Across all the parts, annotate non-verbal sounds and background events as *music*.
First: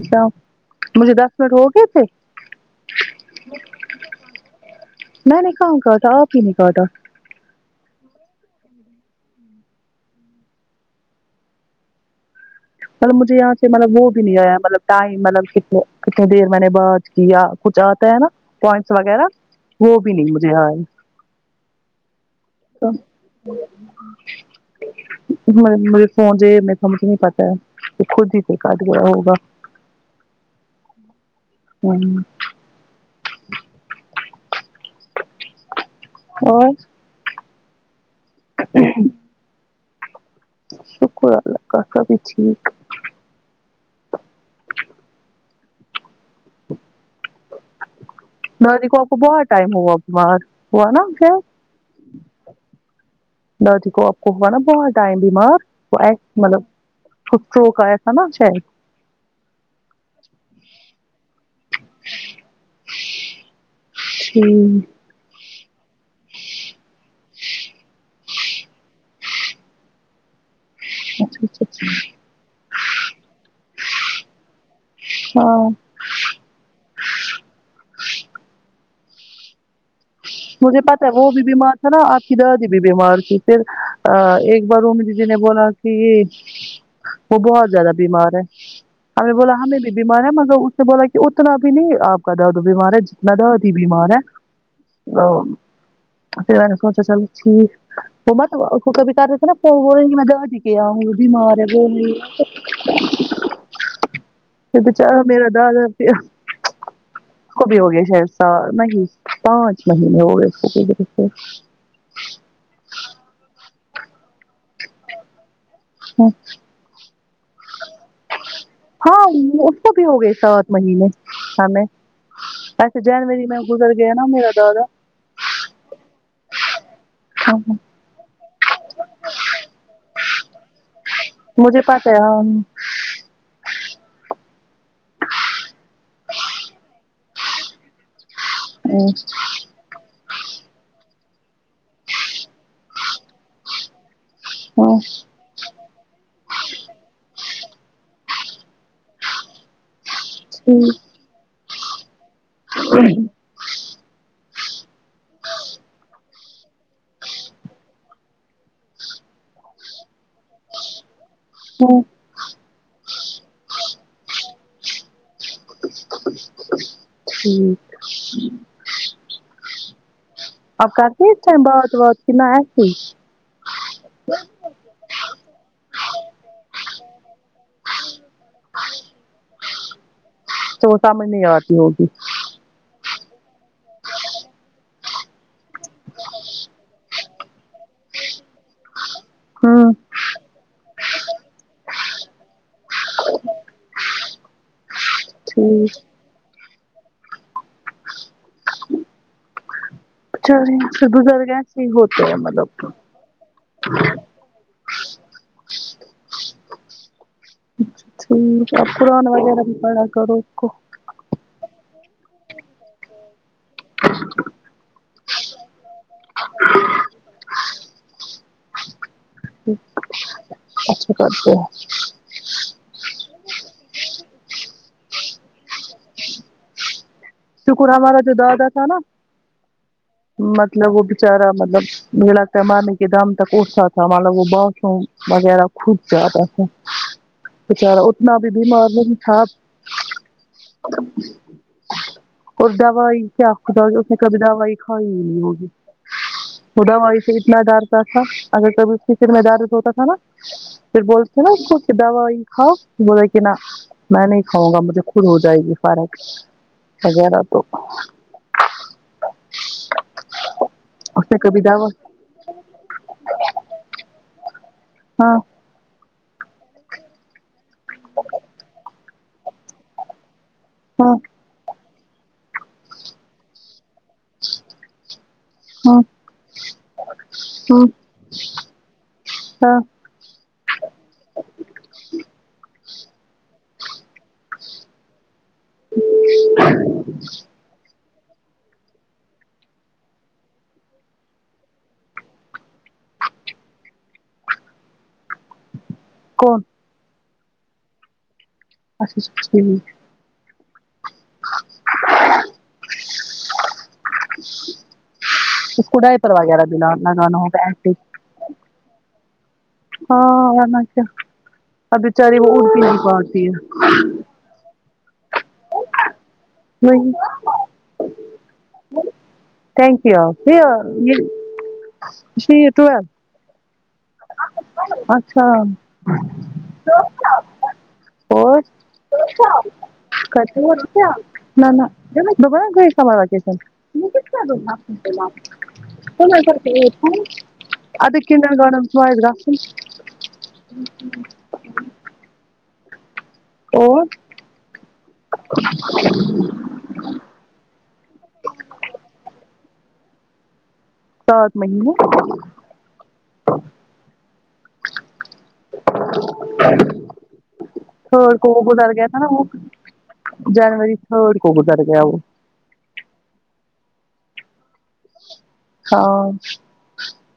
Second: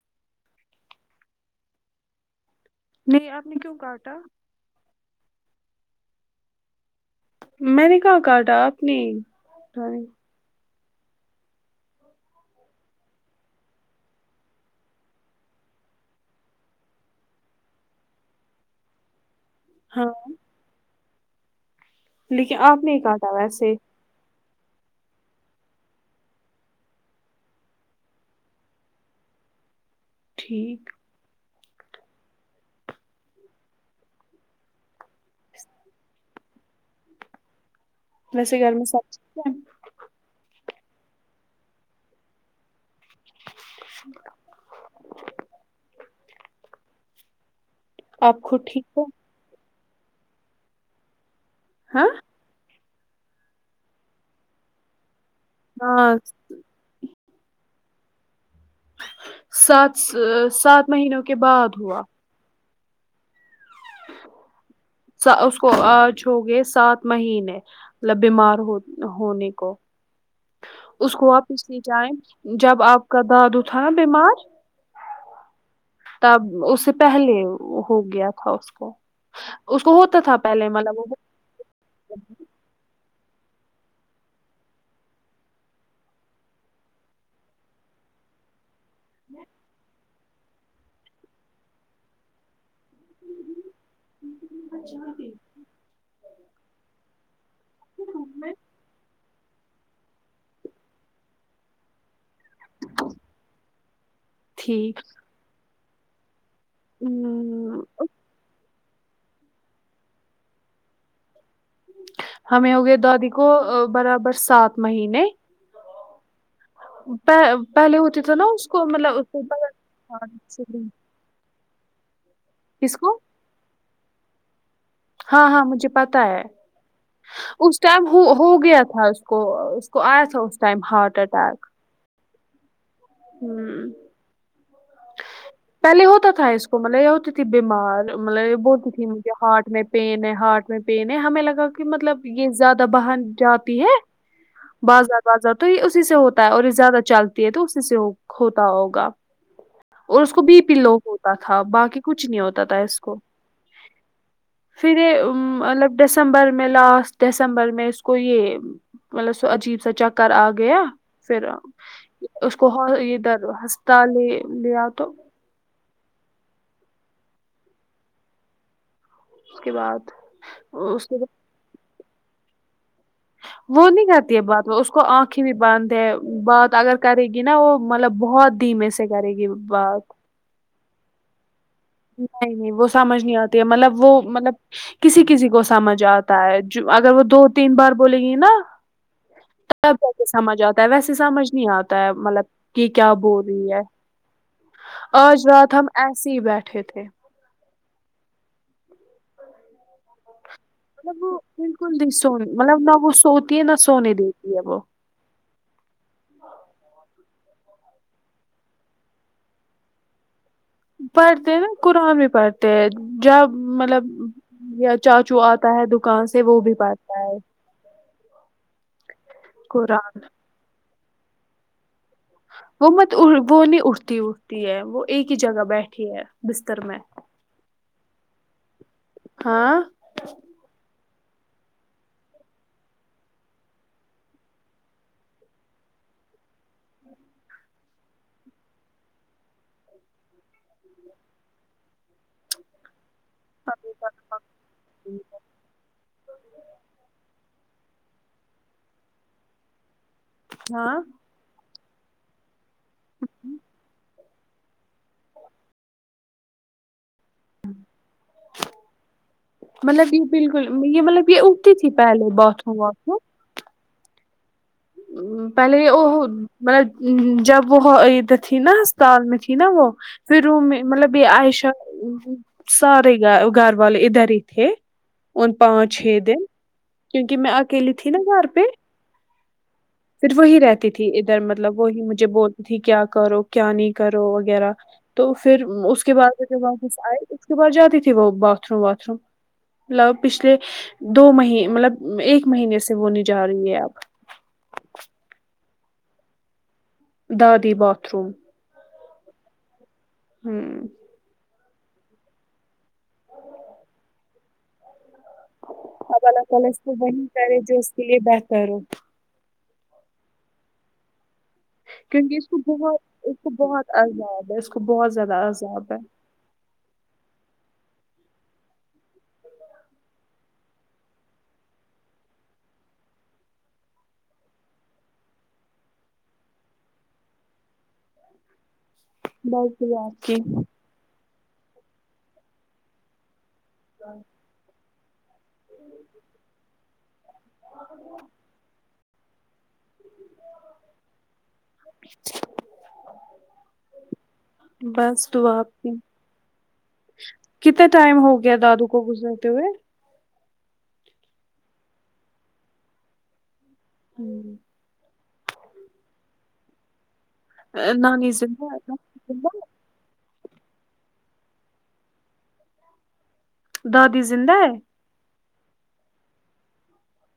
اچھا مجھے دس منٹ ہو گئے تھے نہیں آپ نے کیوں کاٹا میں نے کہاں کاٹا اپ ہی نے کاٹا میں نے کہاں کاٹا آپ نے مطلب مجھے یہاں سے ملب وہ بھی نہیں آیا مطلب ٹائم مطلب کنے کتنے دیر میں نے بات یا کچھ آتا ہے نا پوائنٹس وغیرہ وہ ہاں بھی نہیں مجھے لیکن آپ تو نے کاٹا ویسے مجے فون جے میں سمجھ نہیں پتا کہ خود ہی پ کد گا ہوگا ٹھیک ہوں اور ویسے گھر میں سب ٹھیک ہے شکر اللہ کا سا بھی ٹھیک آپ خود ند ٹھیک ہو کو کو بہت ٹائم ہوا بار ہو نا کیا ہاں دادی کو آپ کو ہوا نا بہت آئے بیمار وہ ہاں مطلب *unintelligible* سات سات مہینوں کے بعد ہوا *unintelligible* سا اس کو آج ہوگئے سات مہینے مطلب بیمار ہو ہونے کو اس اچھا کو آپ اچھا پسلی اچھا چاہیں جب آپ کا دادو تھا نا بیمار *unintelligible* تب اس سے پہلے ہو گیا تھا اس کو اس کو ہو مجھے پتا ہے وہ بھی بیمار ہے نا آپ کی دادی بھی بیمار تھی پھر ا ایک بار امی جی نے بولا کہ یہ وہ بہت زیادہ بیمار ہے ہم نے بولا ہمیں بھی بیمار ہے مگر اس نے بولا کہ اتنا بھی نہیں آپ کا دادا بیمار ہے جتنا دادی بیمار ہے اچھا ہو پھر میں نے سوچا چلو ٹھیک کبھی کر رہے تھے نا *unintelligible* کہ بے ٹھیک چارہ میرا دادا *unintelligible* ہوں اس کو بھی ہو گیا شاید سال نہیں پانچ مہینے ہو گئے اس *unintelligible* ہمیں ہو گیے دادی کو برابر سات مہینے *unintelligible* پہلے پہلے ہوتے تھا نا اس کو ہاں مطلب اس کو بھی ہو گئے سات *unintelligible* مہینے ہمیں کس کو جنوری میں گزر گیا نا میرا دادا ہاں ہاں مجھے پتا ہے اس ٹائم ہو ہوگیا تھا اس کو اس کو آیا تھا اس ٹائم ہارٹ اٹیک مجھے پتہ ہے ہوں پہلے ہوتا تھا اس کو مطلب یہ ہوتی تھی بیمار مطلب یہ بولتی تھی مجھے ہارٹ میں پین ہے ہارٹ میں پین ہے ہمیں لگا کہ مطلب یہ زیادہ باہر جاتی ہے ہاں بازار بازار تو یہ اسی سے ہوتا ہے اور یہ زیادہ چلتی ہے تو اسی سے ہو ہوتا ہوگا اور اس کو بی پی لو ہوتا تھا باقی کچھ نہیں ہوتا تھا اس کو *unintelligible* پھر یہ ام مطلب دسمبر میں لاسٹ دسمبر میں اس کو یہ مطلب اسے عجیب سا چکر آ گیا پھر ہاں اس کو ہو ادھر ہسپتال لی لیا تو ٹھیک اس کے بعد آپ کے کرتے بعد ہیں اس ٹائم بات وات کہ *unintelligible* وہ نہیں کرتی ہے بات وہ اس کو آنکھیں بھی بندھ ہے بات اگر کرے گی نا وہ مطلب بہت دھیمے سے کرے گی بات تو وہ سمجھ نہیں آتی وہ نہیں نہیں وہ سمجھ نہیں آتی ہے مطلب وہ مطلب کسی کسی کو سمجھ آتا ہے جو اگر وہ دو تین بار بولے گی نا ہوں تب جا کے سمجھ آتا ویسے سمجھ نہیں آتا ہے مطلب کہ کیا بول رہی ہے آج رات ہم ٹھیک ایسے ہی بیٹھے تھے *unintelligible* مطلب وہ ایسے ہی بالکل نہیں ہوتے ہیں سونے مطلب نہ وہ سوتی ہے نہ سونے دیتی ہے وہ ٹھیک ہے قرآن وغیرہ بھی پڑھا کرو اس کو پڑھتے ہیں نا قرآن بھی پڑھتے ہیں جب مہ مطلب یا چاچو آتا ہے دکان سے وہ بھی پڑھتا ہے قرآن اچھا کر تے ہیں وہ مت وہ نہیں اٹھتی اٹھتی ہے وہ ایک ہی جگہ بیٹھی ہے بستر میں شکر ہمارا جو دادا تھا نا ہاں ں مطلب وہ بچارا مطلب مجھے لگتا ہے مرنے کے دم تک اٹھتا تھا معلوم وہ واشروم وغیرہ خود جاتا تھا بچارا اتنا بھی بیمار نہیں تھا اور دوائی کیا خدا جو کبھی دوائی کھائی نہیں ہوگی وہ دوائی سے اتنا ڈرتا تھا اگر کبھی اس کے سر میں درد ہوتا تھا نا ہاں پھر بولتے ناں ک اس کو دوائی کھاؤ بول رہے کہ نہ میں نہیں ہوں گا مطلب خود ہو جائے گی فرق ہزار آ تو مطلب یہ بالکل یہ مطلب اس نے یہ کبھی اگتی دوا تھی پہلے باتھ روم واتھ روم ہاں پہلے وہ ہو باٹ جب وہ ادھر تھی ناں سال میں تھی نا وہ پھر میں ہاں مطلب عائشہ سارے گ گھر والے ادھر ہی تھے ان پانچ ہاں چھ دن کیونکہ میں ہاں اکیلی تھی نا گھر پہ ہاں پھر وہی رہتی تھی ادھر مطلب وہی مجھے بولتی تھی کیا کرو کیا نہیں کرو وغیرہ تو پھر اس کے بعد واپس آئے اس کے بعد جاتی تھی وہ باتھ روم واتھ روم مطلب پچھلے دو مہی مطلب ایک مہینے سے ہونے جا رہی ہے اب کون دادی باتھ روم اچھا اچھا ٹھیک ہاں *inaudible* *inaudible* *inaudible* کوڈائ اب پر اللہ وغیرہ تعالی اس پینا کو وہی دینا وہ ہے تو کرے ہے جو اس اسی کے لیے بہتر ہو ہاں ورنہ کیا اب کیونکہ بچاری اس وہ کو اٹھ بھی نہیں بہت اس پاتی کو ہے بہت عذاب ہے اس کو بہت زیادہ عذاب ہے نہیں تھینک یو *unintelligible* یہ یہ ٹویل اچھا اور بس دعا آپ کی *unintelligible* *unintelligible* *unintelligible* *unintelligible* *unintelligible* اور بس دعا آپ کی کتتا ٹائم ہوگیا دادو کو گزرتے ہوئے سات مہینے ہوں *inaudible* نانی تھرڈ کو وہ زندہ ہے گزر گیا تھا ناں نانی وہ زندہ جنوری تھرڈ کو گزر گیا وہ دادی زندہ ہے ہاں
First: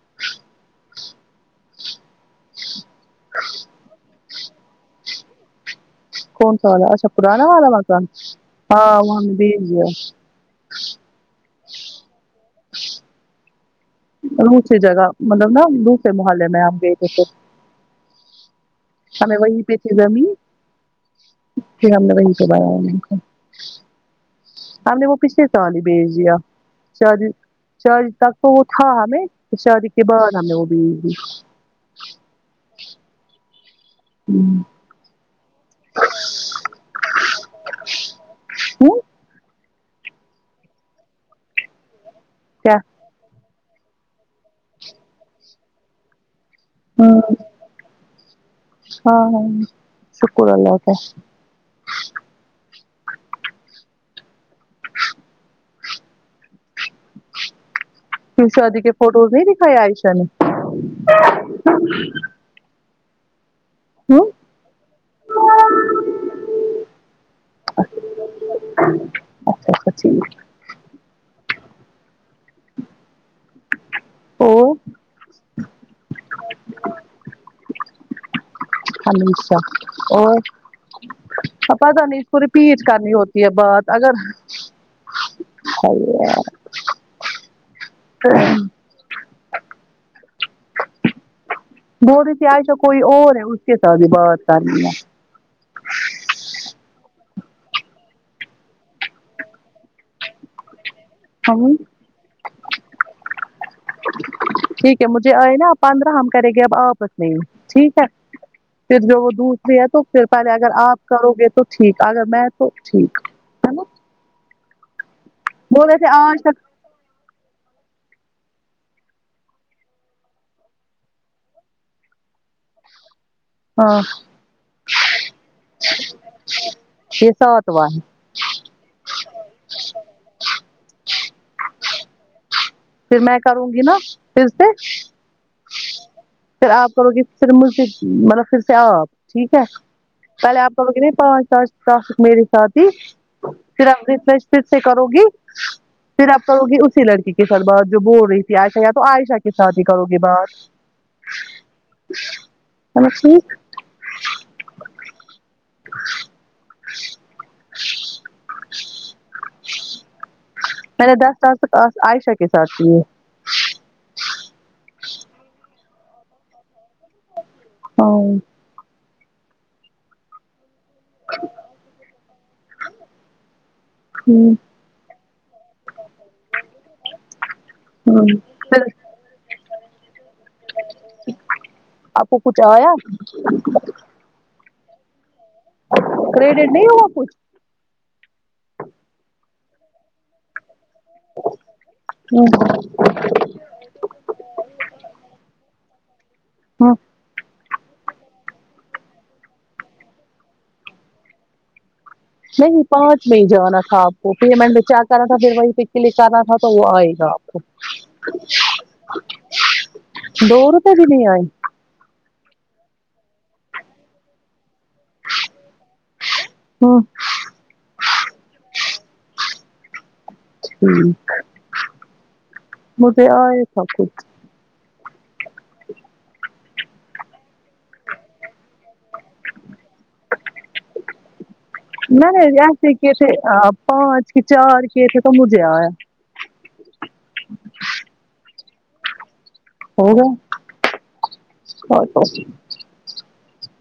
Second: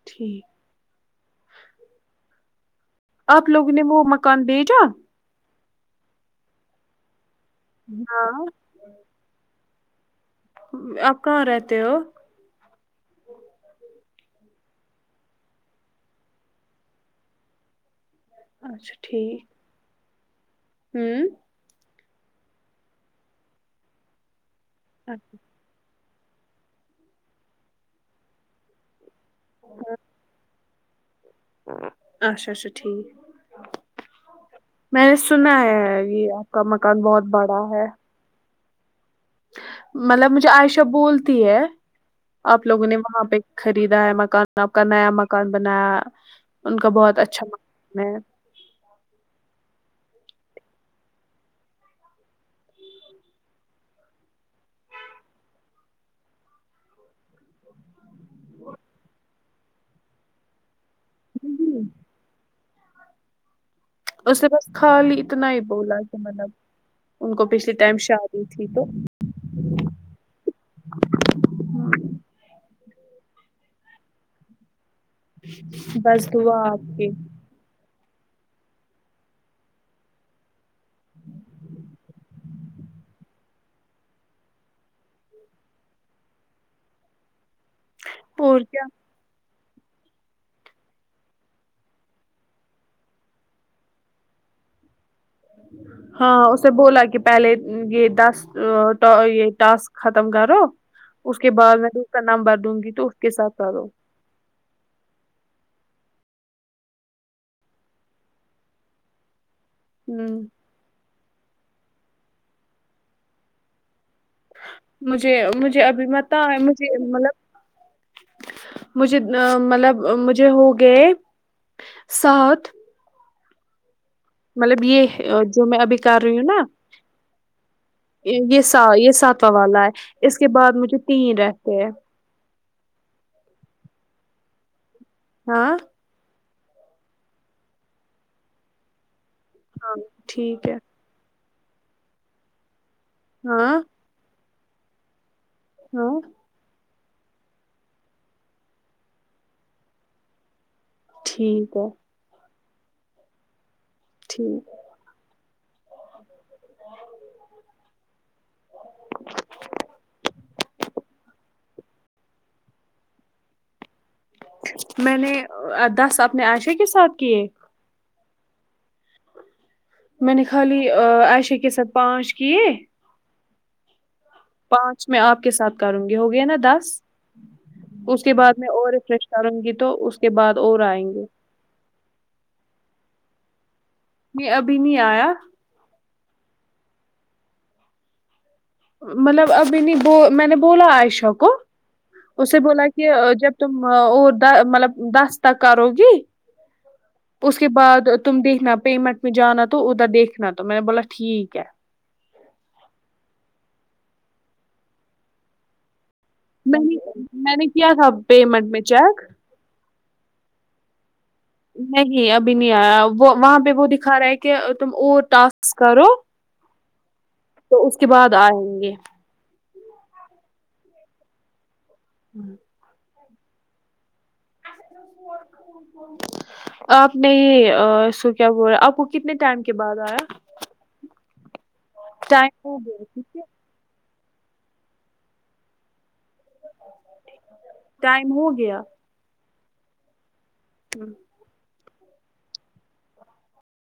ٹھیک آپ لوگ نے وہ مکان بیچا کون سا والا اچھا پرانا والا مکان ہاں ہاں وہ ہم نے بیچ دیا آپ کہاں رہتے ہو *inaudible* دوسری جگہ مطلب ناں دوسرے محلے میں ہم گئے تھے اچھا ٹھیک *unintelligible* ہوں پھر ہم نے وہی کروایا ہم نے وہ پچھلے سال ہی بیچ دیا چ چار تک تو وہ تھا ہمیں شادی کے بعد ہمنے وہ بیچ دیا اچھا اچھا ٹھیک ہوں میں نے سنا ہے یہ آپ کا مکان بہت بڑا ہے ہوں مطلب مجھے عائشہ بولتی ہے آپ کیا لوگوں نے وہاں پہ خریدا ہے مکان آپ کا نیا مکان بنایا ان کا بہت ہوں اچھا مکان ہے ہاں ہاں شکر اللہ کا شادی کے فوٹوز نہیں دکھائے عائشہ نے ہم، ہوں اس نے بس خالی اتنا ہی بولا کہ مطلب ان کو پچھلی ٹائم شادی تھی تو اچھا اچھا ٹھیک ہے اور بس دعا آپ کی اور پتہ نہیں اس کو رپیٹ کرنی ہوتی ہے بات اگر *unintelligible* اور کیا بول رہی کہ عائشہ کوئی اور ہے اس کے ساتھ بھی بات کرنی ہے ہاں اسے بولا کہ پہلے یہ دس یہ ٹاسک ختم کرو اس کے ہم بعد میں تو اس کا نمبر دوں گی تو اس کے ساتھ کرو ٹھیک مجھے آئے نا پندرہ ہم کریں گے اب آپس میں ٹھیک ہے پھر جو وہ دور تو پھر ہوں پہلے اگر آپ کرو گے تو ٹھیک اگر میں تو ٹھیک مجھے مجھے بول رہے ابھی تھے مت آج ہے تک مجھے مطلب مجھے مطلب مجھے ہو گئے سات ہاں مطلب یہ جو میں ابھی کر رہی ہوں نا یہ ساتواں ہے یہ یہ ساتواں والا ہے اس کے بعد مجھے تین رہتے ہیں پھر میں کروں گی نا پھر سے ہاں پھر آپ کرو گے پھر مجھے سے مطلب پھر سے آپ ٹھیک ہے ہاں پہلے ٹھیک آپ ہے کو پانچ ٹاسک میرے ساتھ ہی ہاں پھر ریفریش پھر سے کرو گی ہاں پھر اپ کرو گی اسی لڑکی کو سربات جو بول رہی تھی عائشہ یا تو عائشہ کے ساتھ ہی کرو گی بات ٹھیک ہے مطلب ٹھیک ٹھیک میں نے دس سال کے پاس عائشہ کے ساتھ کی ہے میں نے دس اپنے عائشہ کے ساتھ کیے ہاں میں نے خالی عائشہ کے ساتھ پانچ کیے ہمم پانچ میں آپ کے ساتھ کروں گی ہو گیا نا دس اس کے بعد میں پھر اور رفریش کروں گی تو اس کے بعد اور آئیں گے آپکو کچھ آیا نہیں ابھی نہیں آیا کریڈٹ نہیں ہوا کچھ مطلب انہیں میں نے بولا عائشہ کو اسے بولا کہ جب تم اور مطلب دس تک کرو گی اس کے بعد تم دیکھنا پیمنٹ میں جانا تو ادھر دیکھنا تو میں نے بولا ٹھیک ہے نہیں پانچ میں ہی جانا تھا آپ کو پھر میں نے چار طرح کا پھر وہ لے جانا تھا تو میں وہ نے آئے گا آپ میں کو نے کیا تھا پیمنٹ میں چیک دو روپئے بھی نہیں آئے نہیں ابھی نہیں آیا وہ وہاں پہ وہ دکھا رہا ہے کہ تم اور ٹاسک کرو ہمم تو اس کے بعد آئیں گے ٹھیک ہوں مجھے آئے سب کچھ *inaudible* آپ نے سو کیا بول رہا آپ کو کتنے ٹائم کے بعد آیا نہیں ٹائم نہیں ہو ایسے گیا کیے تھے ٹھیک ہے پانچ چار کیے تھے تو مجھے آیا *inaudible* ٹائم ہو گیا ہو گا ہوں *unintelligible*